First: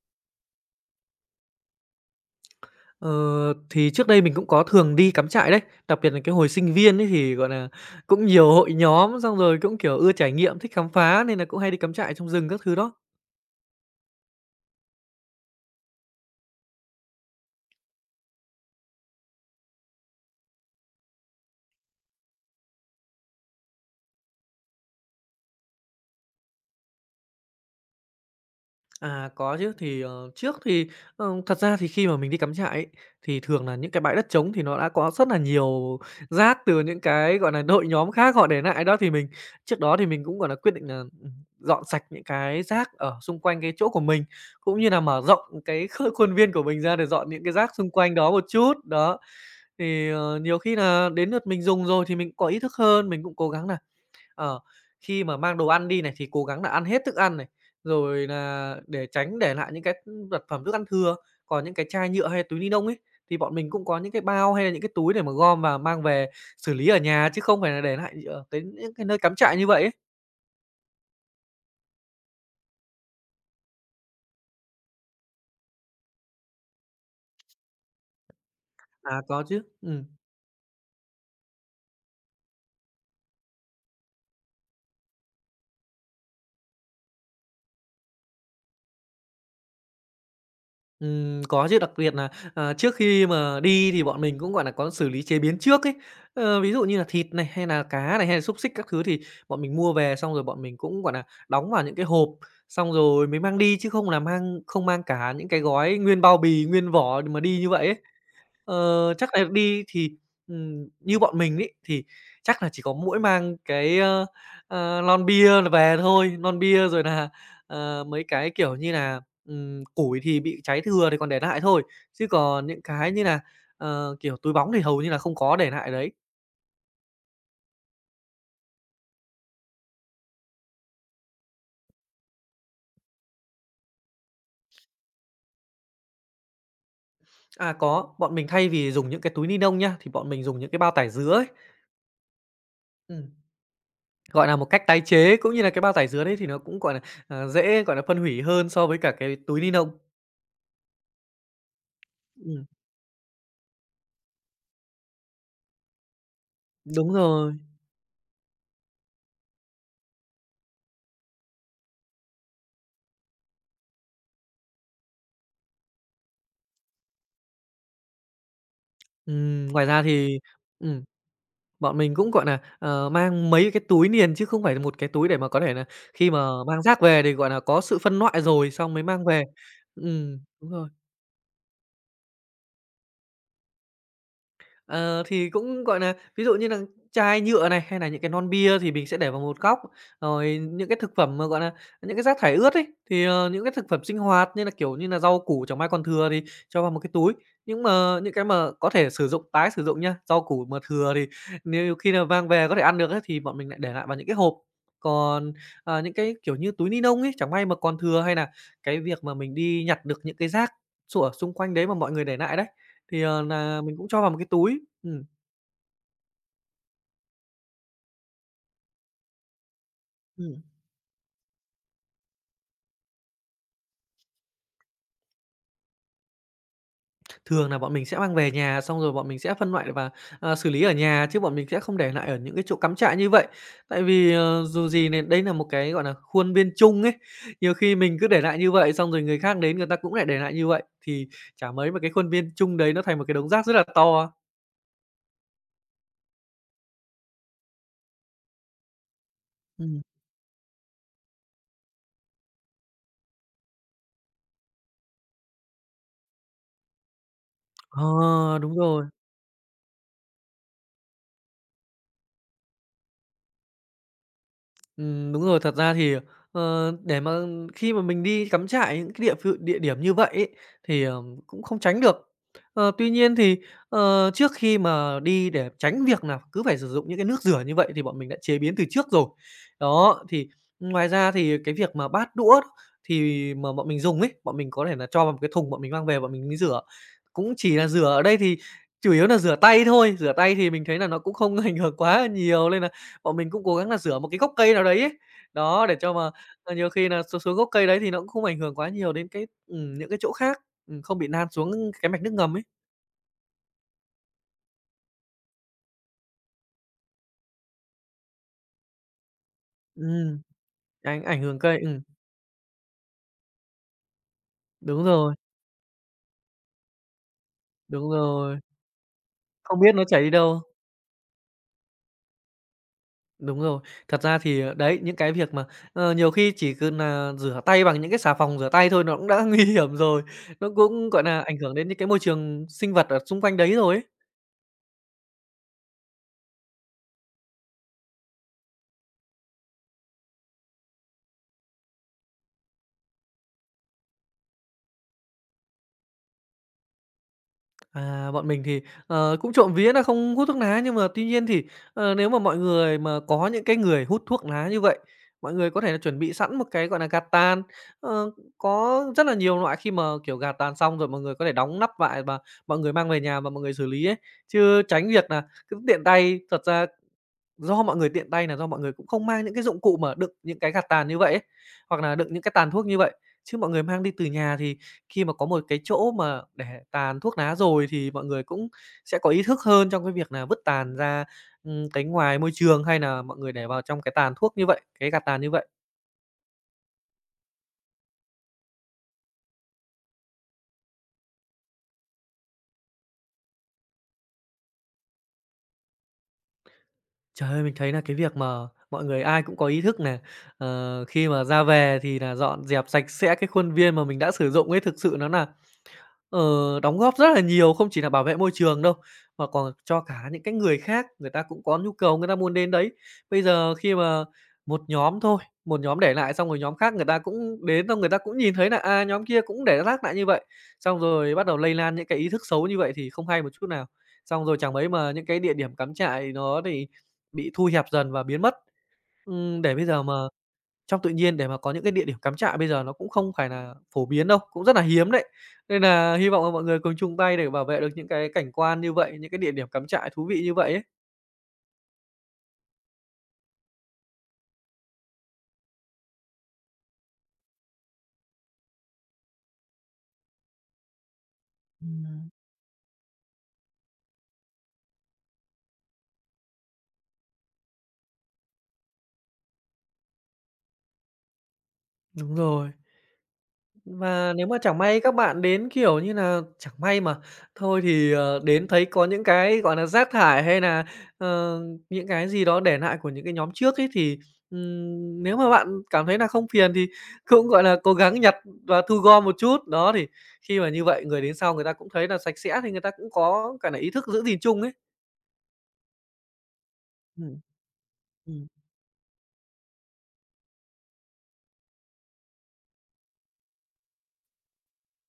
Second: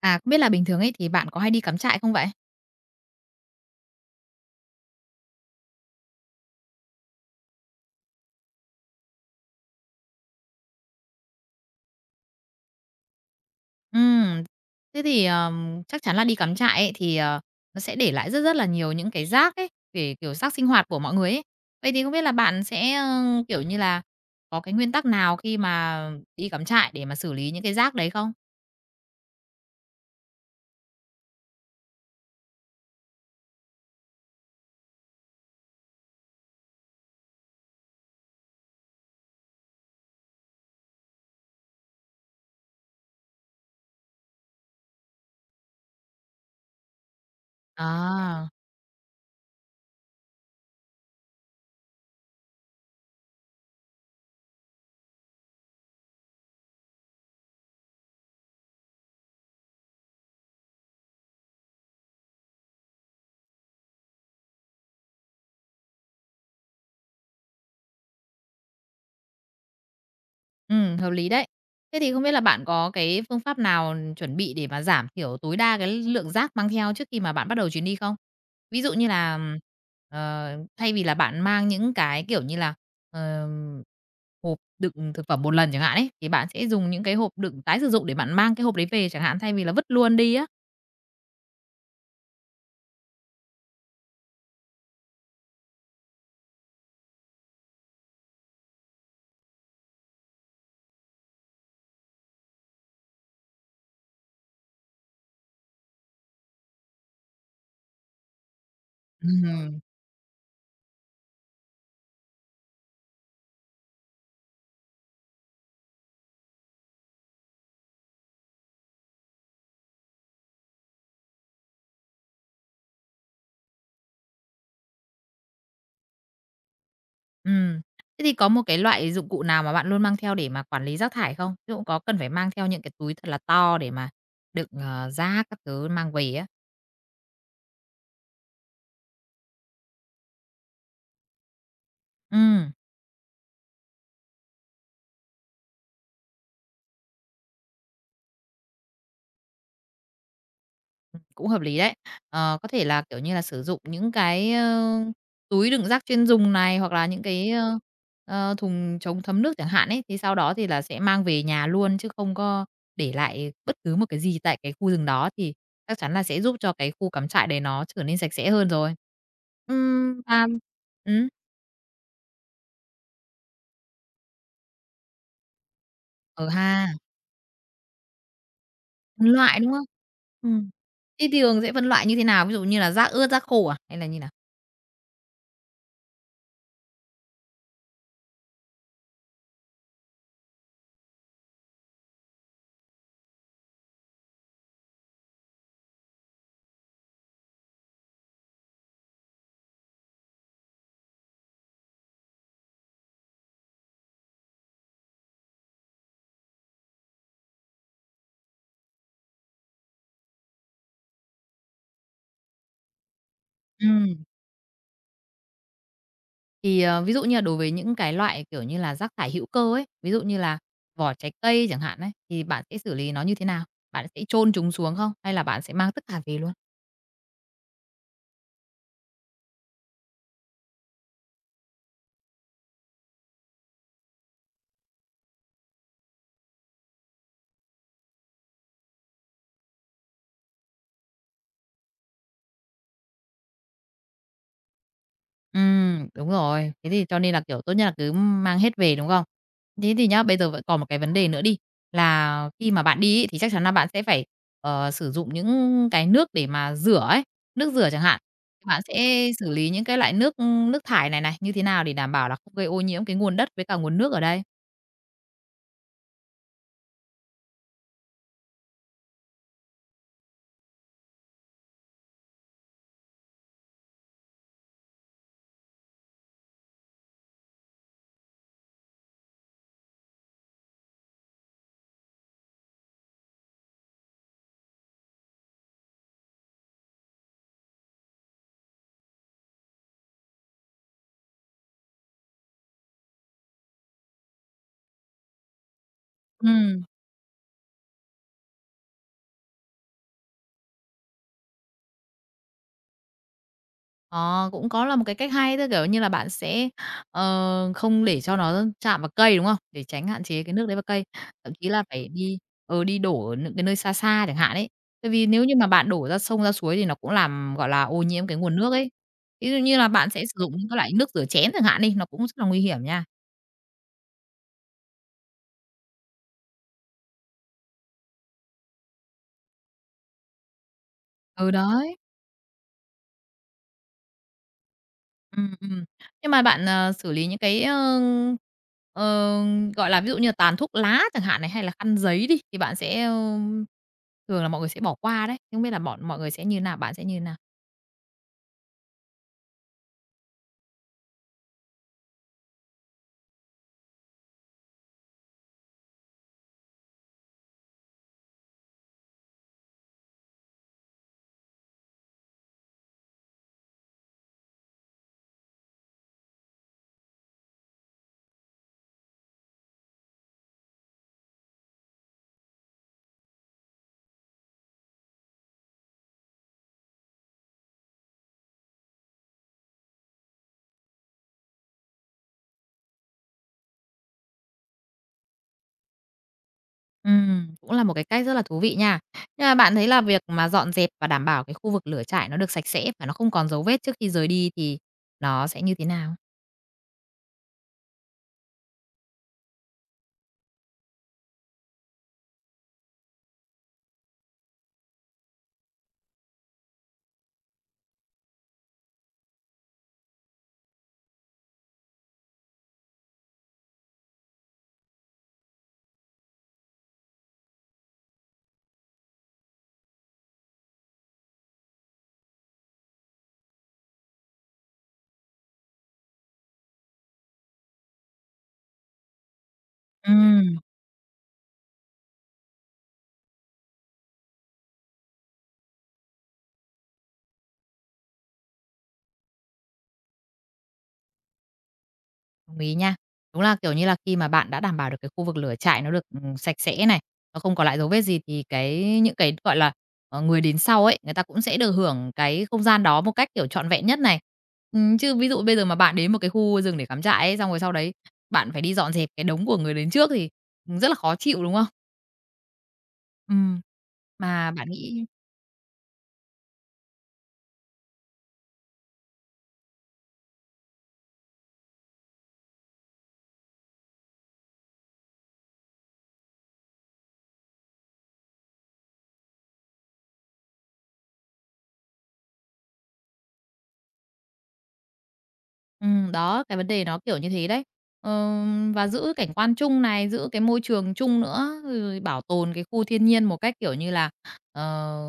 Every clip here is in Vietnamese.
À, không biết là bình thường ấy thì bạn có hay đi cắm trại không vậy? Ờ, thì trước đây mình cũng có thường đi cắm trại đấy, đặc biệt là cái hồi sinh viên ấy thì, gọi là cũng nhiều hội nhóm, xong rồi cũng, kiểu, ưa trải nghiệm, thích khám phá nên là cũng hay đi cắm trại trong rừng các thứ đó. Ừm, thế thì, chắc chắn là đi cắm trại ấy thì, nó sẽ để lại rất rất là nhiều những cái rác ấy, kiểu rác sinh hoạt của mọi người ấy. Vậy thì không biết là bạn sẽ, kiểu như là, có cái nguyên tắc nào khi mà đi cắm trại để mà xử lý những cái rác đấy không? À, có chứ. Thì, trước thì, thật ra thì khi mà mình đi cắm trại ấy, thì thường là những cái bãi đất trống thì nó đã có rất là nhiều rác từ những cái, gọi là đội nhóm khác họ để lại đó. Thì mình trước đó thì mình cũng, gọi là quyết định là dọn sạch những cái rác ở xung quanh cái chỗ của mình, cũng như là mở rộng cái khuôn viên của mình ra để dọn những cái rác xung quanh đó một À. chút. Đó, thì, nhiều khi là đến lượt mình dùng rồi thì mình có ý thức hơn, mình cũng cố gắng nà Ờ, khi mà mang đồ ăn đi này thì cố gắng là ăn hết thức ăn này, rồi là để tránh để lại những cái, vật phẩm thức ăn thừa. Còn những cái chai nhựa hay túi ni lông ấy, thì bọn mình cũng có những cái bao hay là những cái túi để mà gom và mang về xử lý ở nhà, chứ không phải là để lại ở cái những cái nơi cắm trại như vậy ấy. Hợp lý đấy. Thế thì không biết là bạn có cái phương pháp nào chuẩn bị để mà giảm thiểu tối đa cái lượng rác mang theo trước khi mà bạn bắt đầu chuyến đi không? Ví dụ như À, là, ờ, thay vì là bạn mang những cái, kiểu như là, ờm, hộp đựng thực phẩm một lần chẳng hạn ấy, thì bạn sẽ dùng những cái hộp đựng tái sử dụng để bạn mang cái hộp đấy về chẳng hạn, thay vì là vứt luôn đi á. Có chứ, đặc biệt là à, trước khi mà đi thì bọn mình cũng, gọi là có xử lý chế biến trước ấy. Ờ, ví dụ như là thịt này, hay là cá này, hay là xúc xích các thứ thì bọn mình mua về xong rồi bọn mình cũng, gọi là đóng vào những cái hộp, xong rồi mới mang đi chứ không là mang không mang cả những cái gói nguyên bao bì, nguyên vỏ mà đi như vậy ấy. Ờ, chắc là Ừm. đi thì, như bọn mình ấy, thì chắc là chỉ có mỗi mang cái, lon bia là về thôi, lon bia rồi là mấy cái, kiểu như là củi thì bị cháy thừa thì còn để lại thôi, chứ còn những cái như là kiểu, túi bóng thì hầu như là không có để lại đấy. Ừm. Thế thì có một cái loại dụng cụ nào mà bạn luôn mang theo để mà quản lý rác thải không? Ví dụ có cần phải mang theo những cái túi thật là to để mà đựng, rác các thứ mang về á? À, có, bọn mình thay vì dùng những cái túi ni lông nhá, thì bọn mình dùng những cái bao tải dứa ấy, Ừm, ừm, gọi là, một cách tái chế, cũng như là cái bao tải dứa đấy thì nó cũng, gọi là, dễ, gọi là, phân hủy hơn so với cả cái túi ni lông. cũng hợp lý đấy. Ừm, Có thể là, kiểu như là, sử dụng những cái, túi đựng rác chuyên dùng này, hoặc là đúng những cái, rồi. Thùng chống thấm nước chẳng hạn ấy, thì sau đó thì là sẽ mang về nhà luôn chứ không có để lại bất cứ một cái gì tại cái khu rừng đó, thì chắc chắn là sẽ giúp cho cái khu cắm trại đấy nó trở nên sạch sẽ hơn rồi. Ngoài ra thì Và ừm, ừm, bọn mình cũng, gọi nà, mang mấy cái túi niền chứ không phải là một cái túi để mà có thể nà khi ờ mà mang ha, rác về thì, gọi nà, có sự phân loại rồi xong mới mang phân về. loại, đúng không? Ừm. Đúng rồi. Thế thường sẽ phân loại như thế nào? Ví dụ như là rác ướt, rác khô à, hay là như nào? Ờ, thì cũng, gọi là ví dụ như là chai nhựa này, hay là những cái non bia thì mình sẽ để vào một góc. Rồi những cái thực phẩm mà, gọi là những cái rác thải ướt ấy, thì, những cái thực phẩm sinh hoạt như là, kiểu như là rau củ chẳng may còn thừa thì cho vào một cái túi. Nhưng mà những cái mà có thể sử dụng, tái sử dụng nha, rau củ mà thừa thì nếu khi nào mang về có thể ăn được ấy, thì bọn mình lại để lại vào những cái hộp. Còn, những cái, kiểu như, túi ni lông ấy, chẳng may mà còn thừa hay là cái việc mà mình đi nhặt được những cái rác xủa xung quanh đấy mà mọi người để lại đấy, thì, nà mình cũng cho Ừm. vào một cái túi. Ừm. Thì, ví dụ như là đối với những cái loại, kiểu như là, rác thải hữu cơ ấy, ví dụ như là Ừm. vỏ trái cây chẳng hạn ấy, thì bạn sẽ xử lý nó như thế nào? Bạn sẽ chôn chúng xuống không? Hay là bạn sẽ mang tất cả về luôn? Thường là bọn mình sẽ mang về nhà, xong rồi bọn mình sẽ phân loại và, xử lý ở nhà, chứ bọn mình sẽ không để lại ở những cái chỗ cắm trại như vậy. Tại vì, dù gì này đây là một cái, gọi là khuôn viên chung ấy, nhiều khi mình cứ để lại như vậy, xong rồi người khác đến người ta cũng lại để lại như vậy, thì chả mấy mà cái khuôn viên chung đấy nó thành một cái đống rác rất là to. Đúng rồi. Thế thì cho nên là, kiểu, tốt nhất là cứ mang hết về, đúng không? Thế Ừm. thì nhá, bây giờ vẫn còn một cái vấn đề nữa đi, là khi mà bạn đi ấy, thì chắc chắn là bạn sẽ phải, sử dụng những cái nước để mà rửa ấy, nước rửa chẳng hạn. Ờ, đúng Bạn rồi. sẽ xử lý những cái loại nước thải này này như thế nào để đảm bảo là không gây ô nhiễm cái nguồn đất với cả nguồn nước ở đây? Đúng rồi. Thật ra thì, để mà khi mà mình đi cắm trại những cái địa điểm như vậy ấy, thì, cũng không tránh được. Ờ, tuy nhiên thì, trước khi mà đi để tránh việc là cứ phải sử dụng những cái nước rửa như vậy thì bọn mình đã chế biến từ trước rồi. Đó, thì ngoài ra thì cái việc mà bát đũa thì mà bọn mình dùng ấy, bọn mình có thể là cho vào một cái thùng bọn mình mang về bọn mình mới rửa. Cũng chỉ là rửa ở đây thì chủ yếu là rửa tay thôi, rửa tay thì mình thấy là nó cũng không ảnh hưởng quá là nhiều nên là bọn mình cũng cố gắng là rửa một cái gốc cây nào đấy ấy. Đó, để cho mà, Ừm. nhiều khi nà xuống xuống gốc cây đấy thì nó cũng không ảnh hưởng quá nhiều đến cái những cái chỗ khác, không bị nan xuống cái mạch nước ngầm ấy. Ờ, Cũng có là một cái cách hay, theo kiểu như là, bạn sẽ, không để cho nó chạm vào cây, đúng không? Để tránh hạn Ừm, chế cái nước đấy vào cây. ảnh ảnh Thậm hưởng chí cây, là phải đi đổ ở những cái nơi xa xa chẳng hạn ấy. đúng Tại vì rồi, nếu như mà bạn đổ ra sông, ra suối thì nó cũng làm, gọi là, ô đúng nhiễm cái nguồn rồi, nước ấy. Ví dụ như không là biết nó bạn sẽ chảy đi sử dụng đâu. những cái loại nước rửa chén chẳng hạn đi, nó cũng rất là nguy hiểm nha. Đúng rồi, thật ra thì, đấy, những cái việc mà, nhiều khi chỉ cần nà rửa tay bằng những cái xà phòng rửa tay thôi nó cũng đã nguy hiểm rồi, nó cũng, gọi nà, Ừ, ảnh hưởng đến đấy. những cái môi trường sinh vật ở xung quanh đấy rồi ấy. Ừm, ừm. Nhưng mà bạn, xử lý những cái, ờ, gọi là, ví dụ như là tàn thuốc lá chẳng hạn này, hay là khăn giấy đi, thì bạn sẽ, thường là mọi người sẽ bỏ qua đấy, thì không biết là bọn mọi người sẽ như nào, bạn sẽ như nào? À, bọn mình thì, cũng trộm vía là không hút thuốc lá, nhưng mà tuy nhiên thì, nếu mà mọi người mà có những cái người hút thuốc lá như vậy, mọi người có thể là chuẩn bị sẵn một cái, gọi là gạt tàn. Ờ, có rất là nhiều loại khi mà, kiểu, gạt tàn xong rồi mọi người có thể đóng nắp lại và mọi người mang về nhà và mọi người xử lý ấy, chứ tránh việc là cứ tiện tay, thật ra do mọi người tiện tay là do mọi người cũng không mang những cái dụng cụ mà đựng những cái gạt tàn như vậy ấy, hoặc là đựng những cái tàn thuốc như vậy. Chứ mọi người mang đi từ nhà thì khi mà có một cái chỗ mà để tàn thuốc lá rồi thì mọi người cũng sẽ có ý thức hơn trong cái việc là vứt tàn ra, cái ngoài môi trường hay là mọi người để vào trong cái tàn thuốc như vậy, cái gạt tàn như vậy. Cũng là một cái cách rất là thú vị nha. Nhưng mà bạn thấy là việc mà dọn dẹp và đảm bảo cái khu vực lửa trại nó được sạch sẽ và nó không còn dấu vết trước khi rời đi thì nó sẽ như thế nào? Trời ơi, mình thấy là cái việc mà mọi người ai cũng có ý thức này khi mà ra về thì là dọn dẹp sạch sẽ cái khuôn viên mà mình đã sử dụng ấy, thực sự nó là ờ, đóng góp rất là nhiều, không chỉ là bảo vệ môi trường đâu, mà còn cho cả những cái người khác, người ta cũng có nhu cầu người ta muốn đến đấy. Bây giờ khi mà một nhóm thôi, một nhóm để lại xong rồi nhóm khác người ta cũng đến, xong người ta cũng nhìn thấy là à, nhóm kia cũng để rác lại như vậy, xong rồi bắt đầu lây lan những cái ý thức xấu như vậy thì không hay một chút nào. Xong rồi chẳng mấy mà những cái địa điểm cắm trại nó thì bị thu hẹp dần và biến mất. Để bây giờ mà Ừm. trong tự nhiên để mà có những cái địa điểm cắm trại bây giờ nó cũng không phải là phổ biến đâu, cũng rất là hiếm đấy. Nên là hy vọng là mọi người cùng chung tay để bảo vệ được những cái cảnh quan như vậy, những cái địa điểm cắm trại thú vị như vậy ấy. Đồng ý nha. Đúng là, kiểu như là, khi mà bạn đã đảm bảo được cái khu vực lửa trại nó được, sạch sẽ này, nó không còn lại dấu vết gì thì những cái, gọi là, người đến sau ấy, người ta cũng sẽ được hưởng Ừm. cái không gian đó một cách, kiểu, trọn vẹn nhất này. Chứ ví dụ bây giờ mà bạn đến một cái khu rừng để cắm trại ấy, xong rồi sau đấy bạn phải đi dọn dẹp cái đống của người đến trước thì, rất là khó chịu, đúng không? Đúng rồi. Ừ. Và nếu mà mà bạn chẳng may nghĩ các bạn đến, kiểu như là chẳng may mà thôi thì, đến thấy có những cái, gọi là rác thải hay là ờ, những cái gì đó để lại của những cái nhóm trước ấy, thì, nếu mà bạn cảm thấy là không phiền thì cũng, gọi là, cố gắng nhặt và thu gom một chút. Đó, thì khi mà như vậy người đến sau người ta cũng thấy là sạch sẽ thì người ta cũng có cả nà ý thức giữ gìn chung ấy. Đó, cái vấn đề nó kiểu như Ừm. thế đấy. Ừm. Và giữ cảnh quan chung này, giữ cái môi trường chung nữa, rồi bảo tồn cái khu thiên nhiên một cách, kiểu như là, ờ,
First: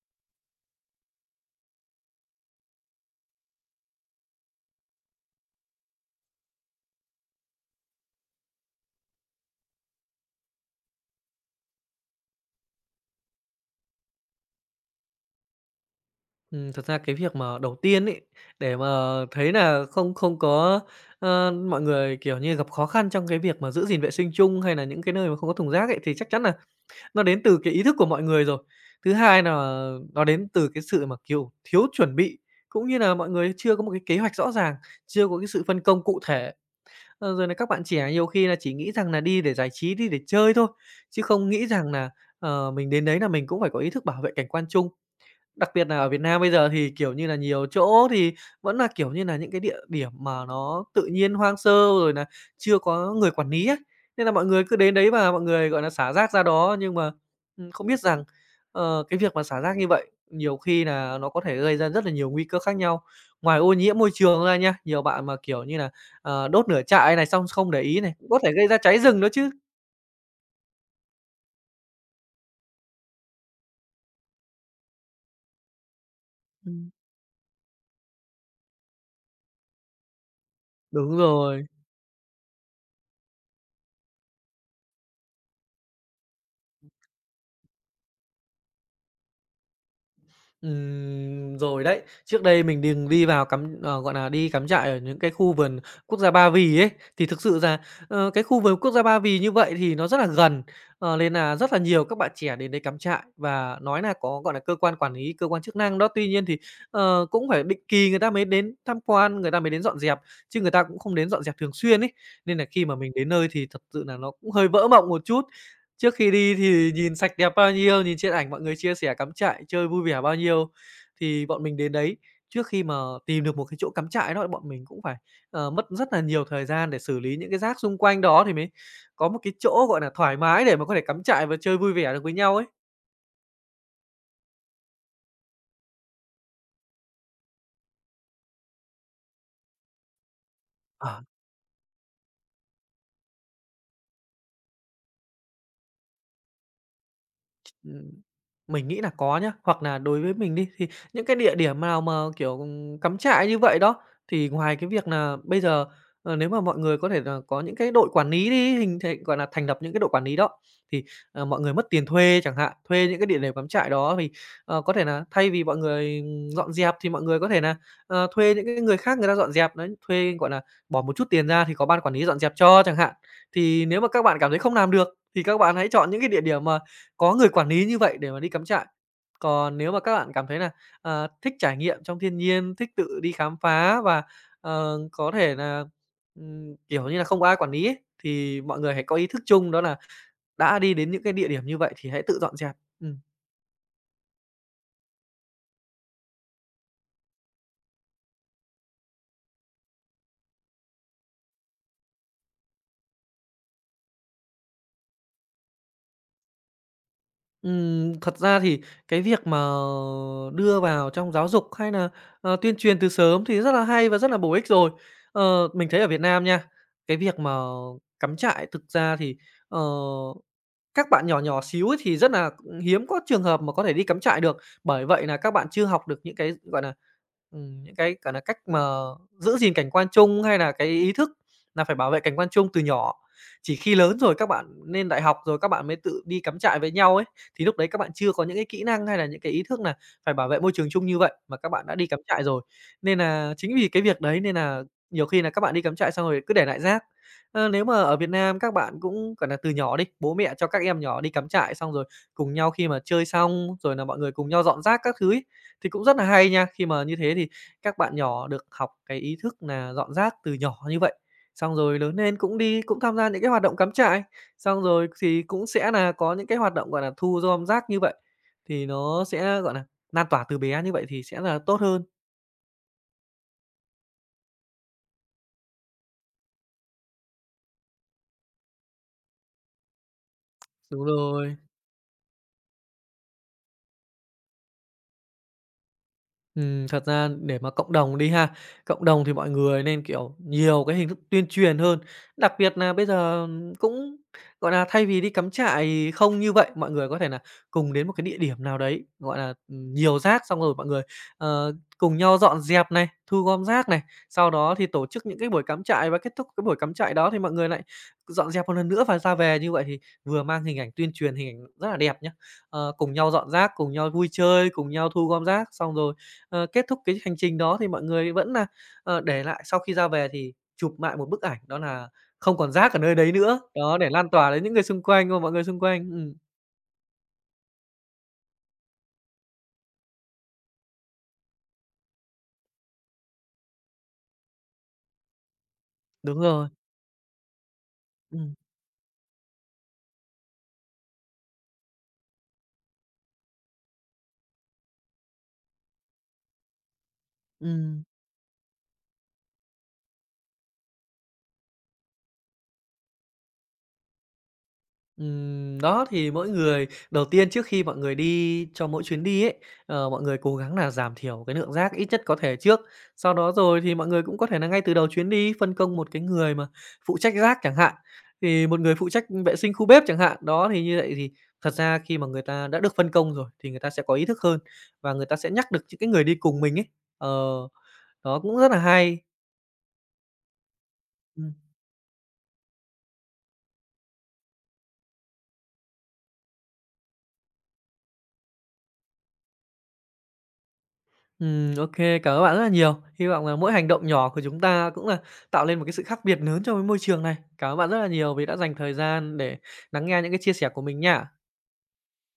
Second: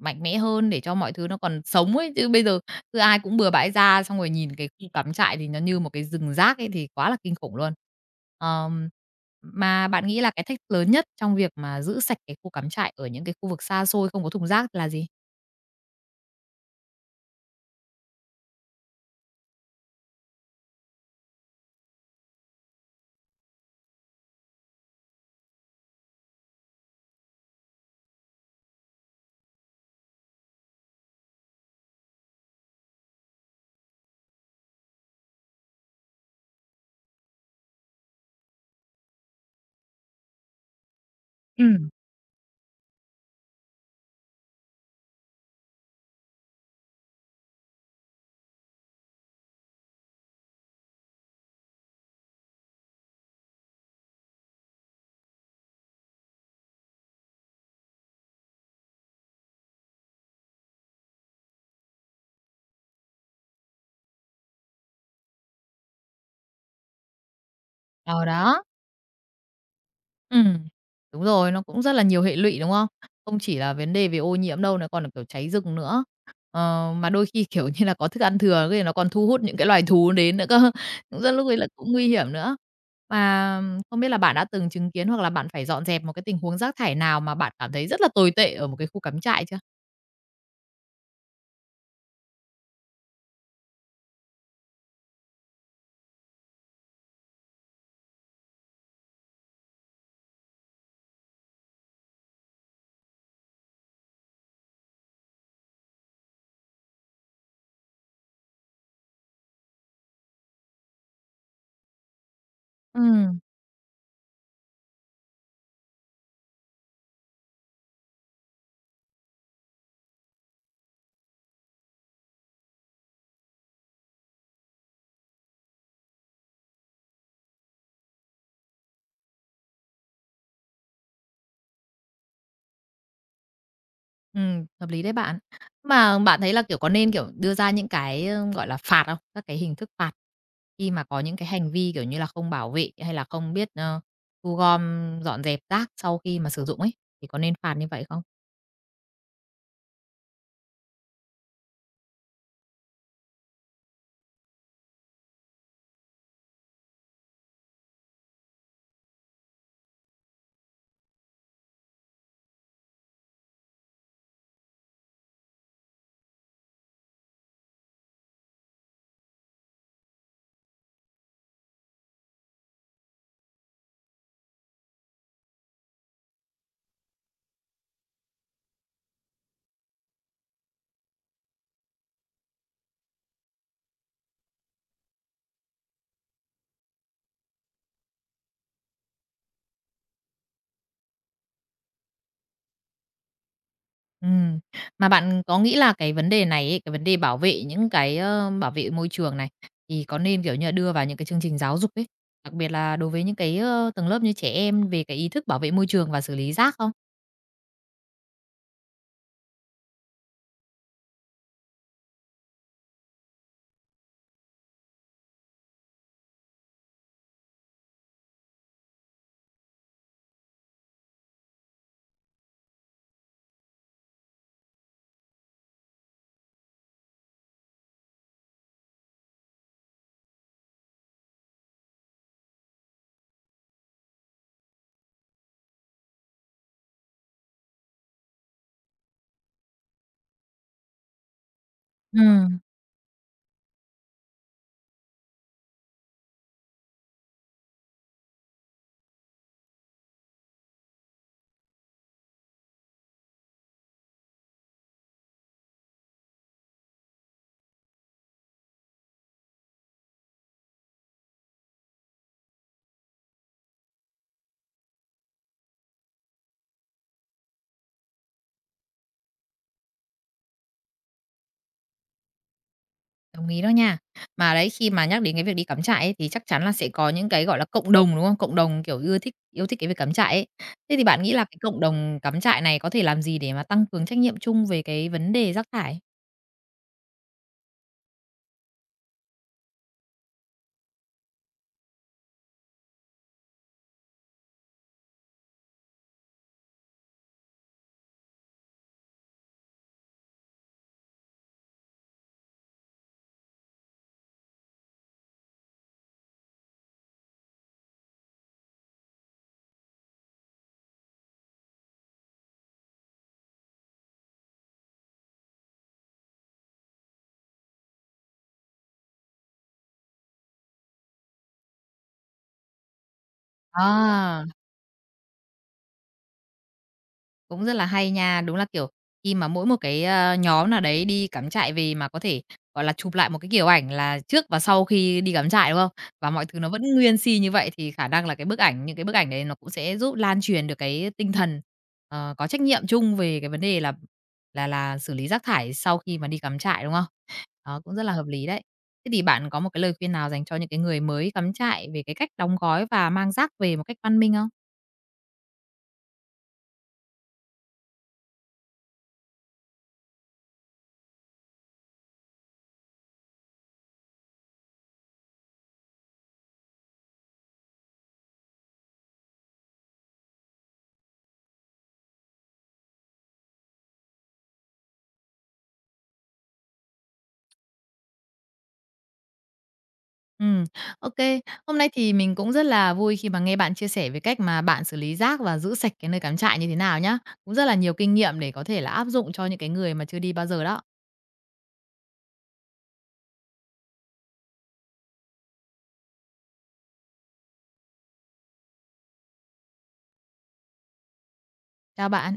mạnh mẽ hơn để cho mọi thứ nó còn sống ấy, chứ bây giờ cứ ai cũng bừa bãi ra xong rồi nhìn cái khu cắm trại thì nó như một cái rừng rác ấy thì quá là kinh khủng luôn. Ờm, mà bạn nghĩ là cái thách thức lớn nhất trong việc mà giữ sạch cái khu cắm trại ở những cái khu vực xa xôi không có thùng rác là gì? Thật ra cái việc mà đầu tiên ấy, để mà thấy là không không có, mọi người, kiểu như, gặp khó khăn trong cái việc mà giữ gìn vệ sinh chung hay là những cái nơi mà không có thùng rác ấy, thì chắc chắn là nó đến từ cái ý thức của mọi người rồi. Thứ hai là nó đến từ cái sự mà, kiểu, thiếu chuẩn bị, cũng như là mọi người chưa có một cái kế hoạch rõ ràng, chưa có cái sự phân công cụ thể. Rồi là các bạn trẻ nhiều khi là chỉ nghĩ rằng là đi để giải trí, đi để chơi thôi, chứ không nghĩ Ừ, rằng là mình đến đấy là mình cũng phải có ý thức bảo vệ cảnh quan chung. Đặc biệt nà ở Việt Nam bây giờ thì, kiểu như nà, nhiều chỗ thì vẫn nà, kiểu như nà, những cái địa điểm mà nó tự nhiên hoang sơ rồi nà chưa có người quản lý á, nên là mọi người cứ đến đấy và mọi người, gọi nà, xả rác ra đó. Nhưng mà, không biết rằng, cái việc mà xả rác như vậy nhiều khi nà nó có thể gây ra rất là nhiều nguy cơ khác nhau. Ngoài ô nhiễm môi trường ra nha, nhiều bạn mà, kiểu như nà, đốt nửa trại này xong không để ý này, ờ, cũng có thể đó. gây ra cháy rừng nữa chứ. Ừ, đúng rồi, nó cũng rất là nhiều hệ lụy, đúng không? Không chỉ là vấn đề về ô nhiễm đâu, nó còn là, kiểu, cháy rừng nữa. Ừm. Mà đôi khi, kiểu như là, có thức ăn thừa cái nó còn thu hút những cái loài thú đến nữa cơ, Đúng cũng rất lúc ấy là rồi. cũng nguy hiểm nữa. Mà không biết là bạn đã từng chứng kiến hoặc là bạn phải dọn dẹp một cái tình huống rác thải nào mà bạn cảm thấy rất là tồi tệ ở một cái khu cắm trại chưa? Rồi đấy. Trước đây mình đừng đi vào gọi là đi cắm trại ở những cái khu vườn quốc gia Ba Vì ấy, thì thực sự là, cái khu vườn quốc gia Ba Vì như vậy thì nó rất là gần, nên là rất là nhiều các bạn trẻ đến đấy cắm trại và nói là có, gọi là cơ quan quản lý, cơ quan chức năng đó. Tuy nhiên thì, cũng phải định kỳ người ta mới đến tham quan, người ta mới đến dọn dẹp, chứ người ta cũng không đến dọn dẹp thường xuyên ấy. Nên là khi mà mình đến Ừm. nơi thì thật sự là nó cũng hơi vỡ mộng một chút. Trước khi đi thì nhìn sạch đẹp bao nhiêu, nhìn trên ảnh mọi người chia sẻ cắm trại chơi vui vẻ bao nhiêu, thì bọn mình đến đấy. Trước khi mà tìm được một cái chỗ cắm trại đó, bọn mình cũng phải, mất rất là nhiều thời gian để xử lý những cái rác xung quanh đó thì mới có một cái chỗ, gọi là thoải mái để mà có thể cắm trại và chơi vui vẻ được với nhau ấy. Hợp lý đấy bạn. Mà bạn thấy là, kiểu, có nên, kiểu, đưa ra những cái, gọi là, phạt không? Các cái hình thức phạt khi mà có Ờ. những cái hành vi, kiểu như là, không bảo vệ hay là không biết, thu gom, dọn dẹp rác sau khi mà sử dụng ấy, thì có nên phạt như vậy Ừm, không? mình nghĩ là có nhá. Hoặc là đối với mình đi, thì những cái địa điểm nào mà, kiểu, cắm trại như vậy đó, thì ngoài cái việc là bây giờ, nếu mà mọi người có thể là có những cái đội quản lý đi, hình thành gọi là, thành lập những cái đội quản lý đó, thì, mọi người mất tiền thuê chẳng hạn, thuê những cái địa điểm cắm trại đó thì, có thể là thay vì mọi người, dọn dẹp thì mọi người có thể là thuê những cái người khác người ta dọn dẹp đấy, thuê, gọi là, bỏ một chút tiền ra thì có ban quản lý dọn dẹp cho chẳng hạn. Thì nếu mà các bạn cảm thấy không làm được thì các bạn hãy chọn những cái địa điểm mà có người quản lý như vậy để mà đi cắm trại. Còn nếu mà các bạn cảm thấy là thích trải nghiệm trong thiên nhiên, thích tự đi khám phá và, có thể là kiểu như là, không có ai quản lý ấy, thì mọi người hãy có ý thức chung đó là đã đi đến những cái địa điểm như vậy thì hãy tự dọn dẹp. Ừm. Ừ. Mà bạn có nghĩ là cái vấn đề này ấy, cái vấn đề bảo vệ những cái, bảo vệ môi trường này, thì có nên, kiểu như là, đưa vào những cái chương trình giáo dục ấy, đặc biệt là đối với những cái, tầng lớp như trẻ em về cái ý thức bảo vệ môi trường và xử lý rác không? Thật ra thì cái việc mà đưa vào trong giáo dục hay là tuyên truyền từ sớm thì rất là hay và rất là bổ ích rồi. Mình thấy ở Việt Nam nha, cái việc mà cắm trại thực ra thì, ờ Các bạn nhỏ nhỏ xíu ấy thì rất là hiếm có trường hợp mà có thể đi cắm trại được, bởi vậy là các bạn chưa học được những cái, gọi là những cái, gọi là cách mà giữ gìn cảnh quan chung hay là cái ý thức là phải bảo vệ cảnh quan chung từ nhỏ. Chỉ khi lớn rồi các bạn lên đại học rồi các bạn mới tự đi cắm trại với nhau ấy, thì lúc đấy các bạn chưa có những cái kỹ năng hay là những cái ý thức là phải bảo vệ môi trường chung như vậy, mà các bạn đã đi cắm trại Ừ. rồi. Nên là chính vì cái việc đấy nên là nhiều khi là các bạn đi cắm trại xong rồi cứ để lại rác. Nếu mà ở Việt Nam các bạn cũng, gọi là từ nhỏ đi, bố mẹ cho các em nhỏ đi cắm trại xong rồi cùng nhau khi mà chơi xong, rồi là mọi người cùng nhau dọn rác các thứ ấy, thì cũng rất là hay nha. Khi mà như thế thì các bạn nhỏ được học cái ý thức là dọn rác từ nhỏ như vậy, xong rồi lớn lên cũng đi cũng tham gia những cái hoạt động cắm trại, xong rồi thì cũng sẽ là có những cái hoạt động, gọi là thu gom rác như vậy, thì nó sẽ, gọi là lan tỏa từ bé như vậy thì sẽ là tốt hơn. Đồng ý đó nha. Mà đấy, khi mà nhắc đến cái việc đi cắm trại ấy, thì chắc chắn là sẽ có những cái, gọi là, cộng đồng, đúng không? Cộng đồng, kiểu, ưa thích yêu thích cái việc cắm trại ấy. Thế thì Đúng bạn nghĩ là rồi. cái cộng đồng cắm trại này có thể làm gì để mà tăng cường trách nhiệm chung về cái vấn đề rác thải? Thật ra để mà cộng đồng đi ha, cộng đồng thì mọi người nên, kiểu, nhiều cái hình thức tuyên truyền hơn. Đặc biệt là bây giờ cũng, gọi là thay vì đi cắm trại không như vậy, mọi người có thể là cùng đến một cái địa điểm nào đấy, gọi là, nhiều rác xong rồi mọi người, cùng nhau dọn dẹp này, thu gom rác này, sau đó thì tổ chức những cái buổi cắm trại và kết thúc cái buổi cắm trại đó thì mọi người lại dọn dẹp một lần nữa và ra về. Như vậy thì vừa mang hình ảnh tuyên truyền, hình ảnh rất là đẹp nhá. Cùng nhau dọn rác, cùng nhau vui chơi, cùng nhau thu gom rác, xong rồi kết thúc cái hành trình đó thì mọi người vẫn là để lại sau khi ra về thì chụp lại một bức ảnh đó là không còn rác ở nơi đấy nữa, đó, để lan À! tỏa đến những người xung quanh, đúng không? Mọi người xung quanh. Cũng rất là hay nha. Đúng là, kiểu, khi mà mỗi một cái, nhóm nào đấy đi cắm trại về mà có thể, gọi là, chụp lại một cái kiểu ảnh là trước và sau khi đi cắm trại, đúng không? Và Đúng mọi thứ nó rồi. vẫn nguyên si như vậy thì khả năng là cái Ừm, bức ảnh những cái bức ảnh đấy nó cũng sẽ giúp lan truyền được cái tinh thần, có trách nhiệm chung về cái vấn đề là xử lý rác thải sau khi mà đi cắm trại, đúng không? Đó, cũng rất ừm. là hợp lý đấy. Thế thì bạn có một cái lời khuyên nào dành cho những cái người mới cắm trại về cái cách đóng gói và mang rác về một cách văn minh không? Đó, thì mỗi người đầu tiên trước khi mọi người đi cho mỗi chuyến đi ấy, mọi người cố gắng là giảm thiểu cái lượng rác ít nhất có thể trước. Sau đó rồi thì mọi người cũng có thể là ngay từ đầu chuyến đi phân công một cái người mà phụ trách rác chẳng hạn, thì một người phụ trách vệ sinh khu bếp chẳng hạn. Đó, thì như vậy thì thật ra khi mà người ta đã được phân công rồi thì người ta sẽ có ý thức hơn và người ta sẽ nhắc được những cái người đi cùng mình ấy. Ờ, đó cũng rất là hay. Ừm, OK. Hôm nay thì mình cũng rất là vui khi mà nghe bạn chia sẻ về cách mà bạn xử lý rác và giữ sạch cái nơi cắm trại như thế nào nhá. Cũng rất là nhiều kinh nghiệm để có thể là áp dụng cho những cái người mà chưa đi bao giờ đó. Ô, cảm ơn bạn rất là nhiều. Hy vọng là mỗi hành động nhỏ của chúng ta cũng là tạo lên một cái sự khác biệt lớn trong cái môi trường này. Cảm ơn bạn rất là nhiều vì đã dành thời gian để lắng nghe những cái chia sẻ của mình nha. Chào bạn.